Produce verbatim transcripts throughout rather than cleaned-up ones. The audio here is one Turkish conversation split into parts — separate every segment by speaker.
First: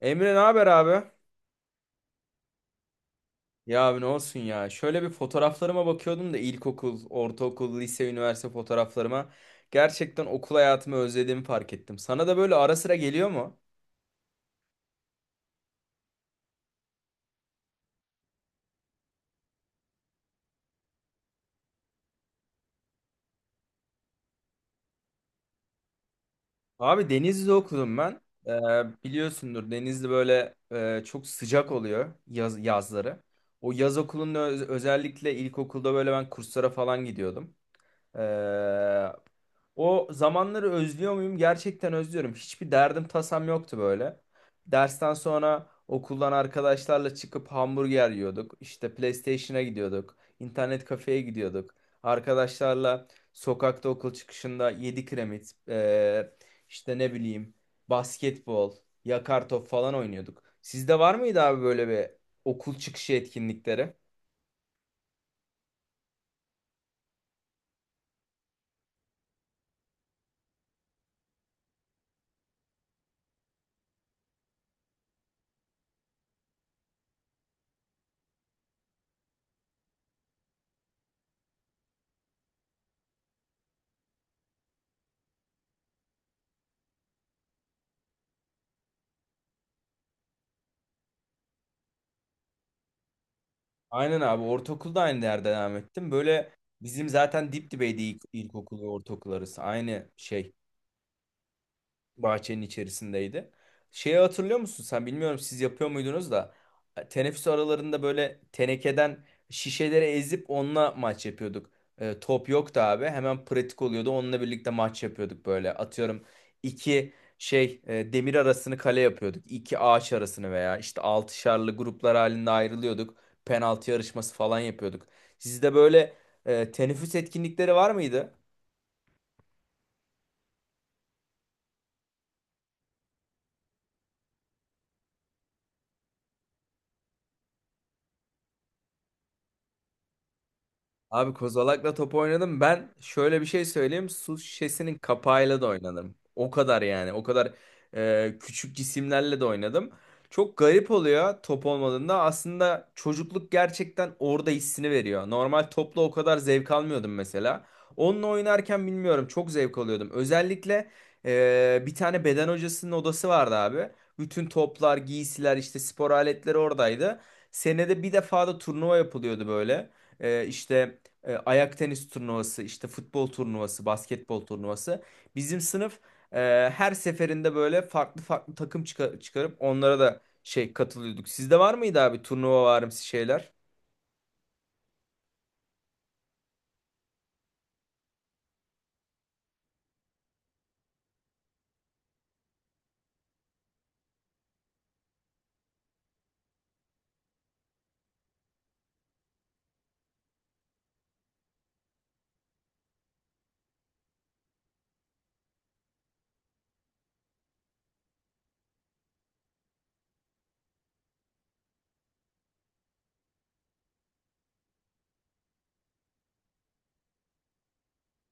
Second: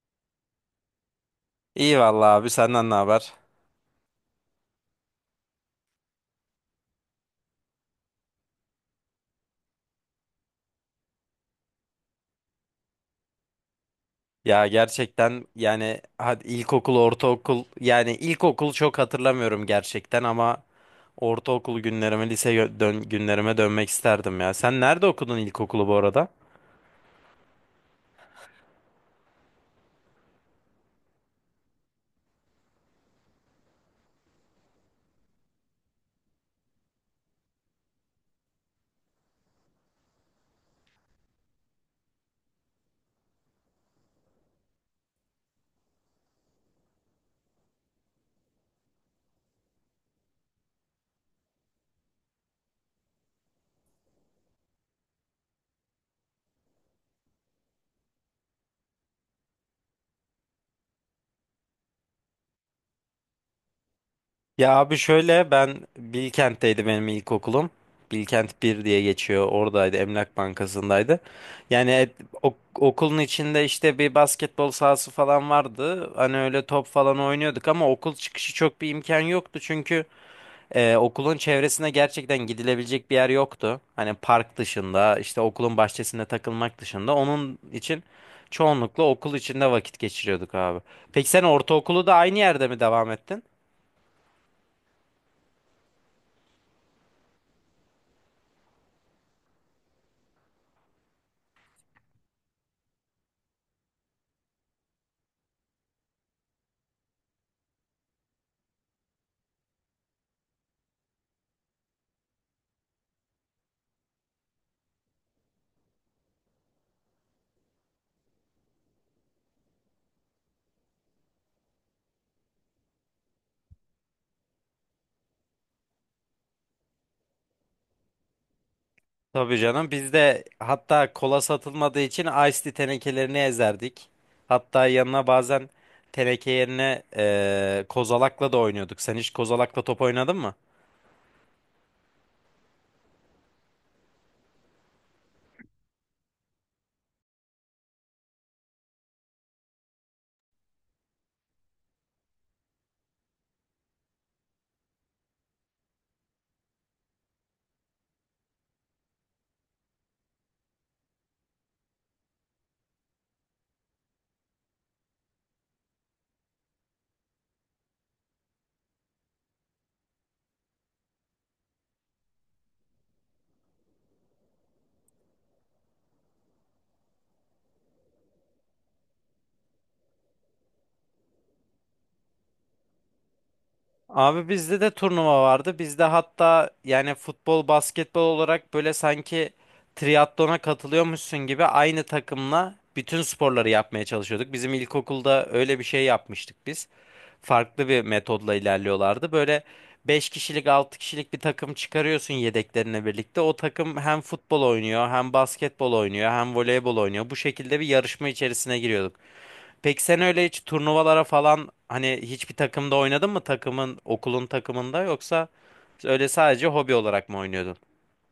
Speaker 1: Emre ne haber abi?
Speaker 2: İyi vallahi abi senden ne haber?
Speaker 1: Ya abi ne olsun ya. Şöyle bir fotoğraflarıma bakıyordum da ilkokul, ortaokul, lise, üniversite fotoğraflarıma. Gerçekten okul hayatımı özlediğimi fark ettim. Sana da böyle ara sıra geliyor mu?
Speaker 2: Ya gerçekten yani hadi ilkokul, ortaokul yani ilkokul çok hatırlamıyorum gerçekten ama ortaokul günlerime, lise gö- dön günlerime dönmek isterdim ya. Sen nerede okudun ilkokulu bu arada?
Speaker 1: Abi Denizli'de okudum ben. Ee, Biliyorsundur Denizli böyle e, çok sıcak oluyor yaz, yazları. O yaz okulunda öz- özellikle ilkokulda böyle ben kurslara falan gidiyordum. Ee, O zamanları özlüyor muyum? Gerçekten özlüyorum. Hiçbir derdim tasam yoktu böyle. Dersten sonra okuldan arkadaşlarla çıkıp hamburger yiyorduk. İşte PlayStation'a gidiyorduk. İnternet kafeye gidiyorduk. Arkadaşlarla sokakta okul çıkışında yedi kiremit, ee, işte ne bileyim basketbol, yakar top falan oynuyorduk. Sizde var mıydı abi böyle bir okul çıkışı etkinlikleri?
Speaker 2: Ya abi şöyle ben Bilkent'teydi benim ilkokulum. Bilkent bir diye geçiyor. Oradaydı. Emlak Bankası'ndaydı. Yani et- ok- okulun içinde işte bir basketbol sahası falan vardı. Hani öyle top falan oynuyorduk ama okul çıkışı çok bir imkan yoktu çünkü. Ee, okulun çevresine gerçekten gidilebilecek bir yer yoktu. Hani park dışında, işte okulun bahçesinde takılmak dışında. Onun için çoğunlukla okul içinde vakit geçiriyorduk abi. Peki sen ortaokulu da aynı yerde mi devam ettin?
Speaker 1: Aynen abi ortaokulda aynı yerde devam ettim. Böyle bizim zaten dip dibeydi ilk, ilkokul ve ortaokul arası. Aynı şey bahçenin içerisindeydi. Şeyi hatırlıyor musun sen? Bilmiyorum siz yapıyor muydunuz da e, teneffüs aralarında böyle tenekeden şişeleri ezip onunla maç yapıyorduk. E, top yoktu abi. Hemen pratik oluyordu. Onunla birlikte maç yapıyorduk böyle. Atıyorum iki şey e, demir arasını kale yapıyorduk. İki ağaç arasını veya işte altışarlı gruplar halinde ayrılıyorduk. Penaltı yarışması falan yapıyorduk. Sizde böyle e, teneffüs etkinlikleri var mıydı?
Speaker 2: Tabii canım. Biz de hatta kola satılmadığı için Ice Tea tenekelerini ezerdik. Hatta yanına bazen teneke yerine eee, kozalakla da oynuyorduk. Sen hiç kozalakla top oynadın mı?
Speaker 1: Abi kozalakla top oynadım. Ben şöyle bir şey söyleyeyim. Su şişesinin kapağıyla da oynadım. O kadar yani. O kadar e, küçük cisimlerle de oynadım. Çok garip oluyor top olmadığında. Aslında çocukluk gerçekten orada hissini veriyor. Normal topla o kadar zevk almıyordum mesela. Onunla oynarken bilmiyorum çok zevk alıyordum. Özellikle e, bir tane beden hocasının odası vardı abi. Bütün toplar, giysiler, işte spor aletleri oradaydı. Senede bir defa da turnuva yapılıyordu böyle. E, işte e, ayak tenis turnuvası, işte futbol turnuvası, basketbol turnuvası. Bizim sınıf e, her seferinde böyle farklı farklı takım çıka- çıkarıp onlara da şey katılıyorduk. Sizde var mıydı abi turnuva varımsı şeyler?
Speaker 2: Abi bizde de turnuva vardı. Bizde hatta yani futbol, basketbol olarak böyle sanki triatlona katılıyormuşsun gibi aynı takımla bütün sporları yapmaya çalışıyorduk. Bizim ilkokulda öyle bir şey yapmıştık biz. Farklı bir metodla ilerliyorlardı. Böyle beş kişilik, altı kişilik bir takım çıkarıyorsun yedeklerine birlikte. O takım hem futbol oynuyor, hem basketbol oynuyor, hem voleybol oynuyor. Bu şekilde bir yarışma içerisine giriyordu. Peki sen öyle hiç turnuvalara falan hani hiçbir takımda oynadın mı takımın okulun takımında yoksa öyle sadece hobi olarak mı oynuyordun?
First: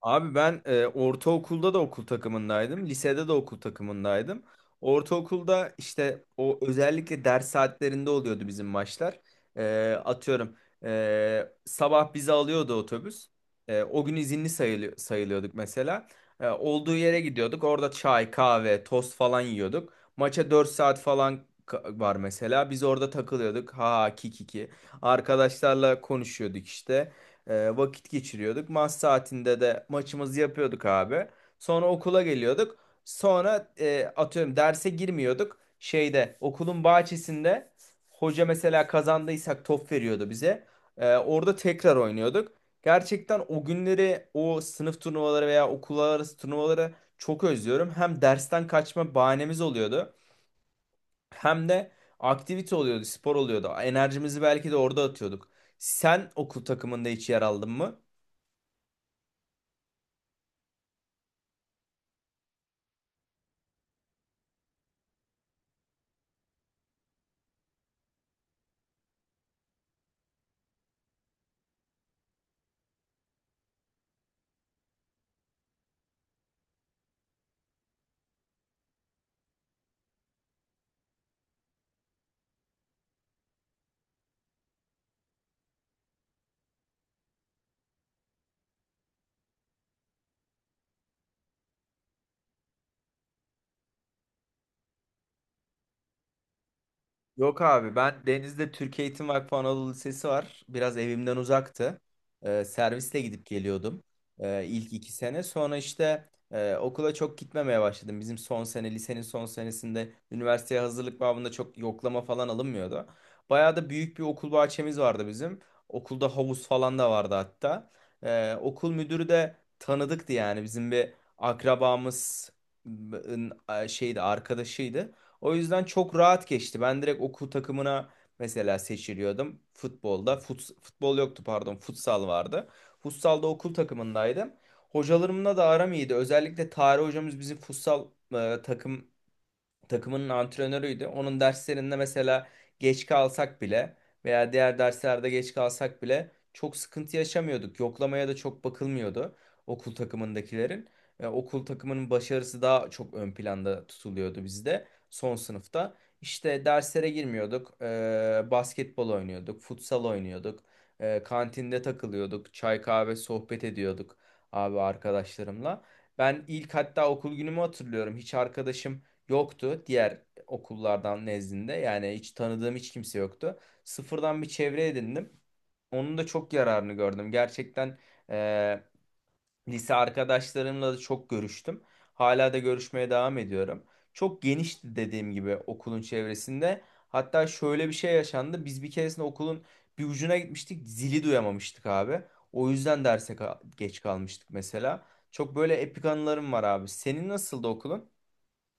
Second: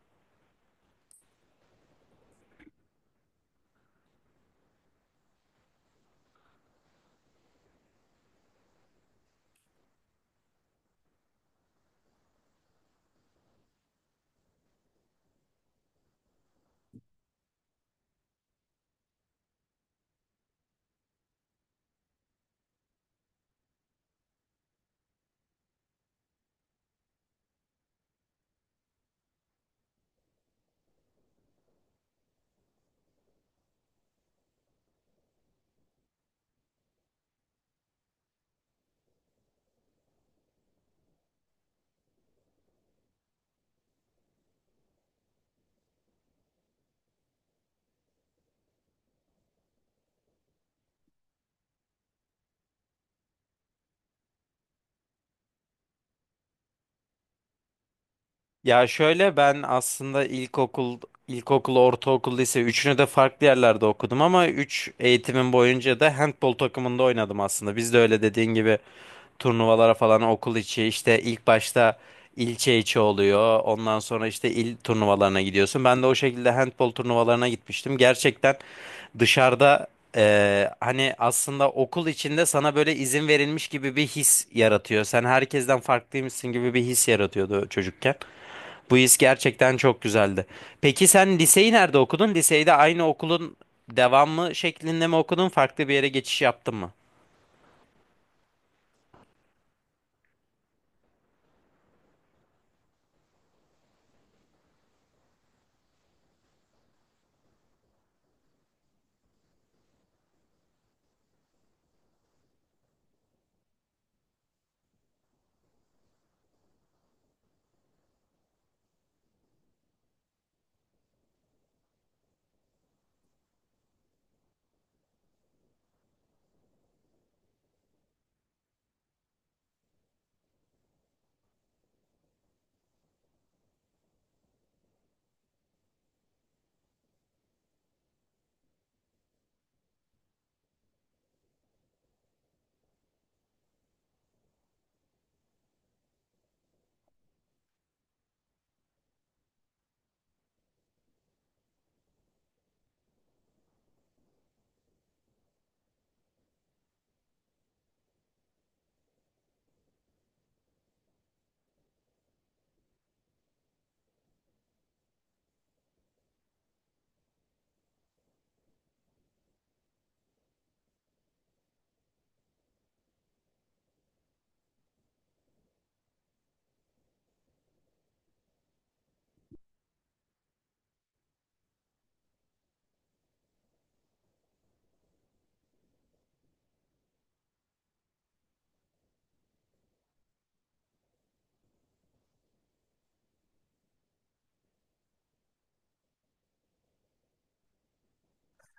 Speaker 1: Abi ben e, ortaokulda da okul takımındaydım. Lisede de okul takımındaydım. Ortaokulda işte o özellikle ders saatlerinde oluyordu bizim maçlar. E, atıyorum e, sabah bizi alıyordu otobüs. E, o gün izinli sayılı- sayılıyorduk mesela. E, olduğu yere gidiyorduk. Orada çay, kahve, tost falan yiyorduk. Maça dört saat falan ka- var mesela. Biz orada takılıyorduk. Ha kikiki. Arkadaşlarla konuşuyorduk işte. E, vakit geçiriyorduk. Maç saatinde de maçımızı yapıyorduk abi. Sonra okula geliyorduk. Sonra e, atıyorum derse girmiyorduk. Şeyde okulun bahçesinde hoca mesela kazandıysak top veriyordu bize. E, orada tekrar oynuyorduk. Gerçekten o günleri o sınıf turnuvaları veya okullar arası turnuvaları çok özlüyorum. Hem dersten kaçma bahanemiz oluyordu. Hem de aktivite oluyordu, spor oluyordu. Enerjimizi belki de orada atıyorduk. Sen okul takımında hiç yer aldın mı?
Speaker 2: Ya şöyle ben aslında ilkokul, ilkokul, ortaokul, lise üçünü de farklı yerlerde okudum ama üç eğitimim boyunca da handbol takımında oynadım aslında. Biz de öyle dediğin gibi turnuvalara falan okul içi işte ilk başta ilçe içi oluyor. Ondan sonra işte il turnuvalarına gidiyorsun. Ben de o şekilde handbol turnuvalarına gitmiştim. Gerçekten dışarıda eee, hani aslında okul içinde sana böyle izin verilmiş gibi bir his yaratıyor. Sen herkesten farklıymışsın gibi bir his yaratıyordu çocukken. Bu his gerçekten çok güzeldi. Peki sen liseyi nerede okudun? Liseyi de aynı okulun devamı şeklinde mi okudun? Farklı bir yere geçiş yaptın mı?
Speaker 1: Yok abi ben Deniz'de Türk Eğitim Vakfı Anadolu Lisesi var. Biraz evimden uzaktı. Ee, servisle gidip geliyordum ee, ilk iki sene. Sonra işte e, okula çok gitmemeye başladım. Bizim son sene lisenin son senesinde üniversiteye hazırlık babında çok yoklama falan alınmıyordu. Bayağı da büyük bir okul bahçemiz vardı bizim. Okulda havuz falan da vardı hatta. Ee, okul müdürü de tanıdıktı yani bizim bir akrabamız şeydi arkadaşıydı. O yüzden çok rahat geçti. Ben direkt okul takımına mesela seçiliyordum. Futbolda. Fut, futbol yoktu pardon. Futsal vardı. Futsalda okul takımındaydım. Hocalarımla da aram iyiydi. Özellikle tarih hocamız bizim futsal e, takım takımının antrenörüydü. Onun derslerinde mesela geç kalsak bile veya diğer derslerde geç kalsak bile çok sıkıntı yaşamıyorduk. Yoklamaya da çok bakılmıyordu okul takımındakilerin. E, okul takımının başarısı daha çok ön planda tutuluyordu bizde son sınıfta. İşte derslere girmiyorduk. E, basketbol oynuyorduk, futsal oynuyorduk. E, kantinde takılıyorduk, çay kahve sohbet ediyorduk abi arkadaşlarımla. Ben ilk hatta okul günümü hatırlıyorum. Hiç arkadaşım yoktu diğer okullardan nezdinde. Yani hiç tanıdığım hiç kimse yoktu. Sıfırdan bir çevre edindim. Onun da çok yararını gördüm. Gerçekten e, lise arkadaşlarımla da çok görüştüm. Hala da görüşmeye devam ediyorum. Çok genişti dediğim gibi okulun çevresinde. Hatta şöyle bir şey yaşandı. Biz bir keresinde okulun bir ucuna gitmiştik. Zili duyamamıştık abi. O yüzden derse ka- geç kalmıştık mesela. Çok böyle epik anılarım var abi. Senin nasıldı okulun?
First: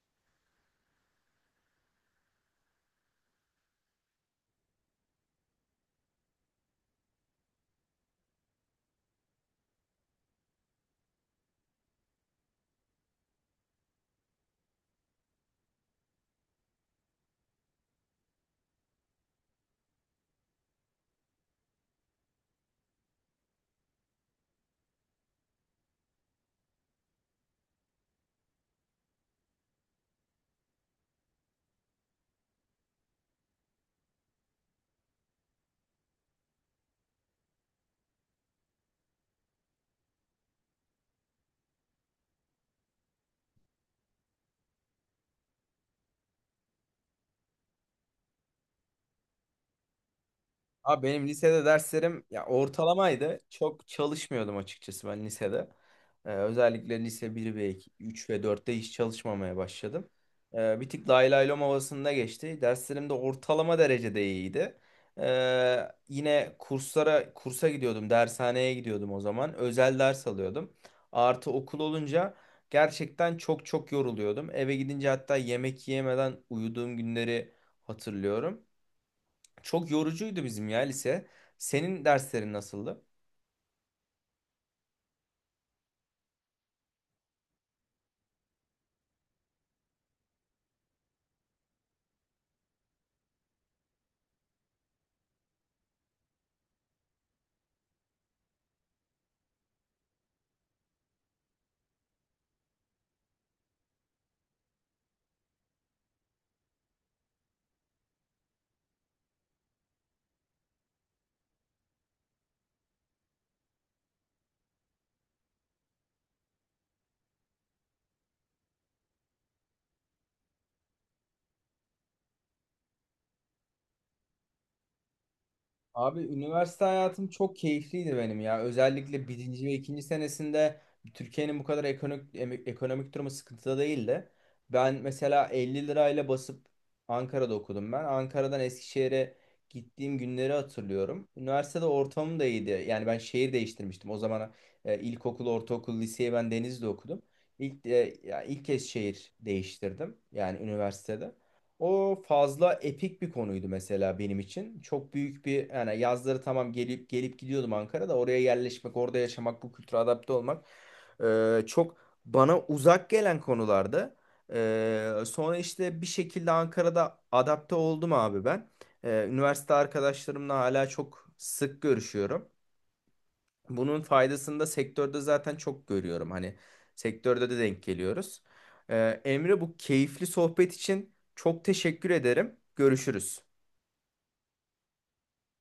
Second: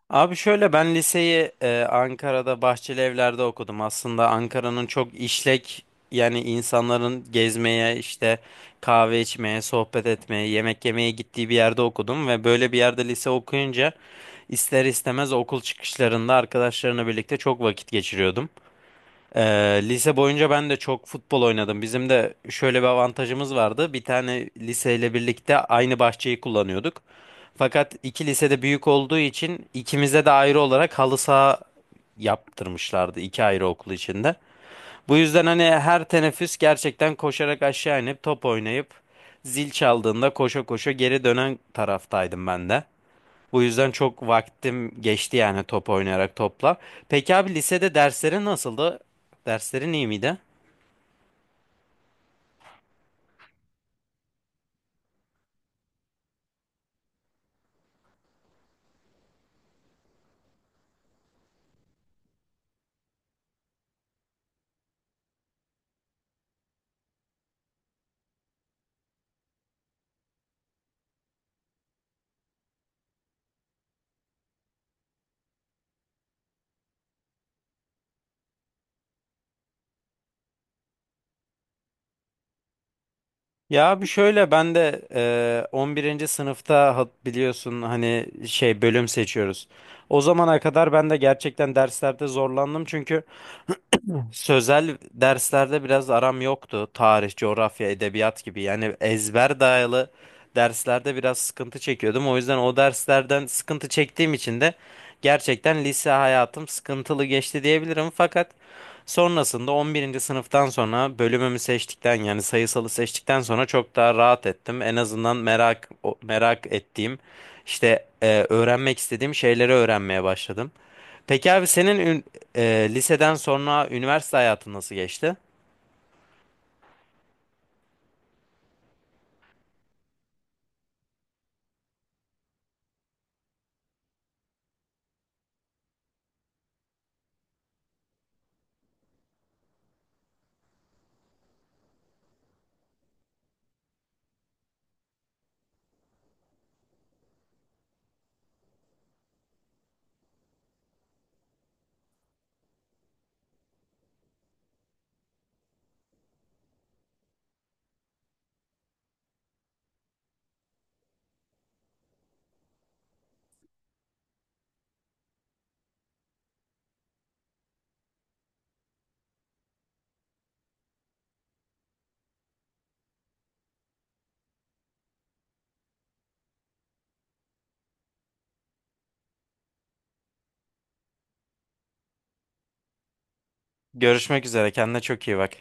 Speaker 2: Abi şöyle ben liseyi e, Ankara'da Bahçeli Evler'de okudum. Aslında Ankara'nın çok işlek yani insanların gezmeye işte kahve içmeye, sohbet etmeye, yemek yemeye gittiği bir yerde okudum ve böyle bir yerde lise okuyunca ister istemez okul çıkışlarında arkadaşlarımla birlikte çok vakit geçiriyordum. Ee, Lise boyunca ben de çok futbol oynadım. Bizim de şöyle bir avantajımız vardı. Bir tane liseyle birlikte aynı bahçeyi kullanıyorduk. Fakat iki lisede büyük olduğu için ikimize de ayrı olarak halı saha yaptırmışlardı iki ayrı okul içinde. Bu yüzden hani her teneffüs gerçekten koşarak aşağı inip top oynayıp zil çaldığında koşa koşa geri dönen taraftaydım ben de. Bu yüzden çok vaktim geçti yani top oynayarak topla. Peki abi lisede derslerin nasıldı? Derslerin iyi miydi?
Speaker 1: Abi benim lisede derslerim ya ortalamaydı. Çok çalışmıyordum açıkçası ben lisede. Ee, özellikle lise bir ve iki üç ve dörtte hiç çalışmamaya başladım. Ee, bir tık lay lay lom havasında geçti. Derslerim de ortalama derecede iyiydi. Ee, yine kurslara kursa gidiyordum, dershaneye gidiyordum o zaman. Özel ders alıyordum. Artı okul olunca gerçekten çok çok yoruluyordum. Eve gidince hatta yemek yemeden uyuduğum günleri hatırlıyorum. Çok yorucuydu bizim ya lise. Senin derslerin nasıldı?
Speaker 2: Ya abi şöyle ben de eee, on birinci sınıfta ha- biliyorsun hani şey bölüm seçiyoruz. O zamana kadar ben de gerçekten derslerde zorlandım çünkü sözel derslerde biraz aram yoktu. Tarih, coğrafya, edebiyat gibi. Yani ezber dayalı derslerde biraz sıkıntı çekiyordum. O yüzden o derslerden sıkıntı çektiğim için de gerçekten lise hayatım sıkıntılı geçti diyebilirim. Fakat sonrasında on birinci sınıftan sonra bölümümü seçtikten yani sayısalı seçtikten sonra çok daha rahat ettim. En azından merak o- merak ettiğim işte e, öğrenmek istediğim şeyleri öğrenmeye başladım. Peki abi senin ee, liseden sonra üniversite hayatın nasıl geçti?
Speaker 1: Abi üniversite hayatım çok keyifliydi benim ya. Özellikle birinci ve ikinci senesinde Türkiye'nin bu kadar ekonomik, em- ekonomik durumu sıkıntıda değildi. Ben mesela 50 lirayla basıp Ankara'da okudum ben. Ankara'dan Eskişehir'e gittiğim günleri hatırlıyorum. Üniversitede ortamım da iyiydi. Yani ben şehir değiştirmiştim. O zaman e, ilkokul, ortaokul, liseyi ben Denizli'de okudum. İlk, e, ya ilk kez şehir değiştirdim. Yani üniversitede. O fazla epik bir konuydu mesela benim için. Çok büyük bir yani yazları tamam gelip gelip gidiyordum Ankara'da. Oraya yerleşmek, orada yaşamak, bu kültüre adapte olmak e, çok bana uzak gelen konulardı. E, sonra işte bir şekilde Ankara'da adapte oldum abi ben. E, üniversite arkadaşlarımla hala çok sık görüşüyorum. Bunun faydasını da sektörde zaten çok görüyorum. Hani sektörde de denk geliyoruz. Ee, Emre bu keyifli sohbet için çok teşekkür ederim. Görüşürüz.
Speaker 2: Görüşmek üzere. Kendine çok iyi bak.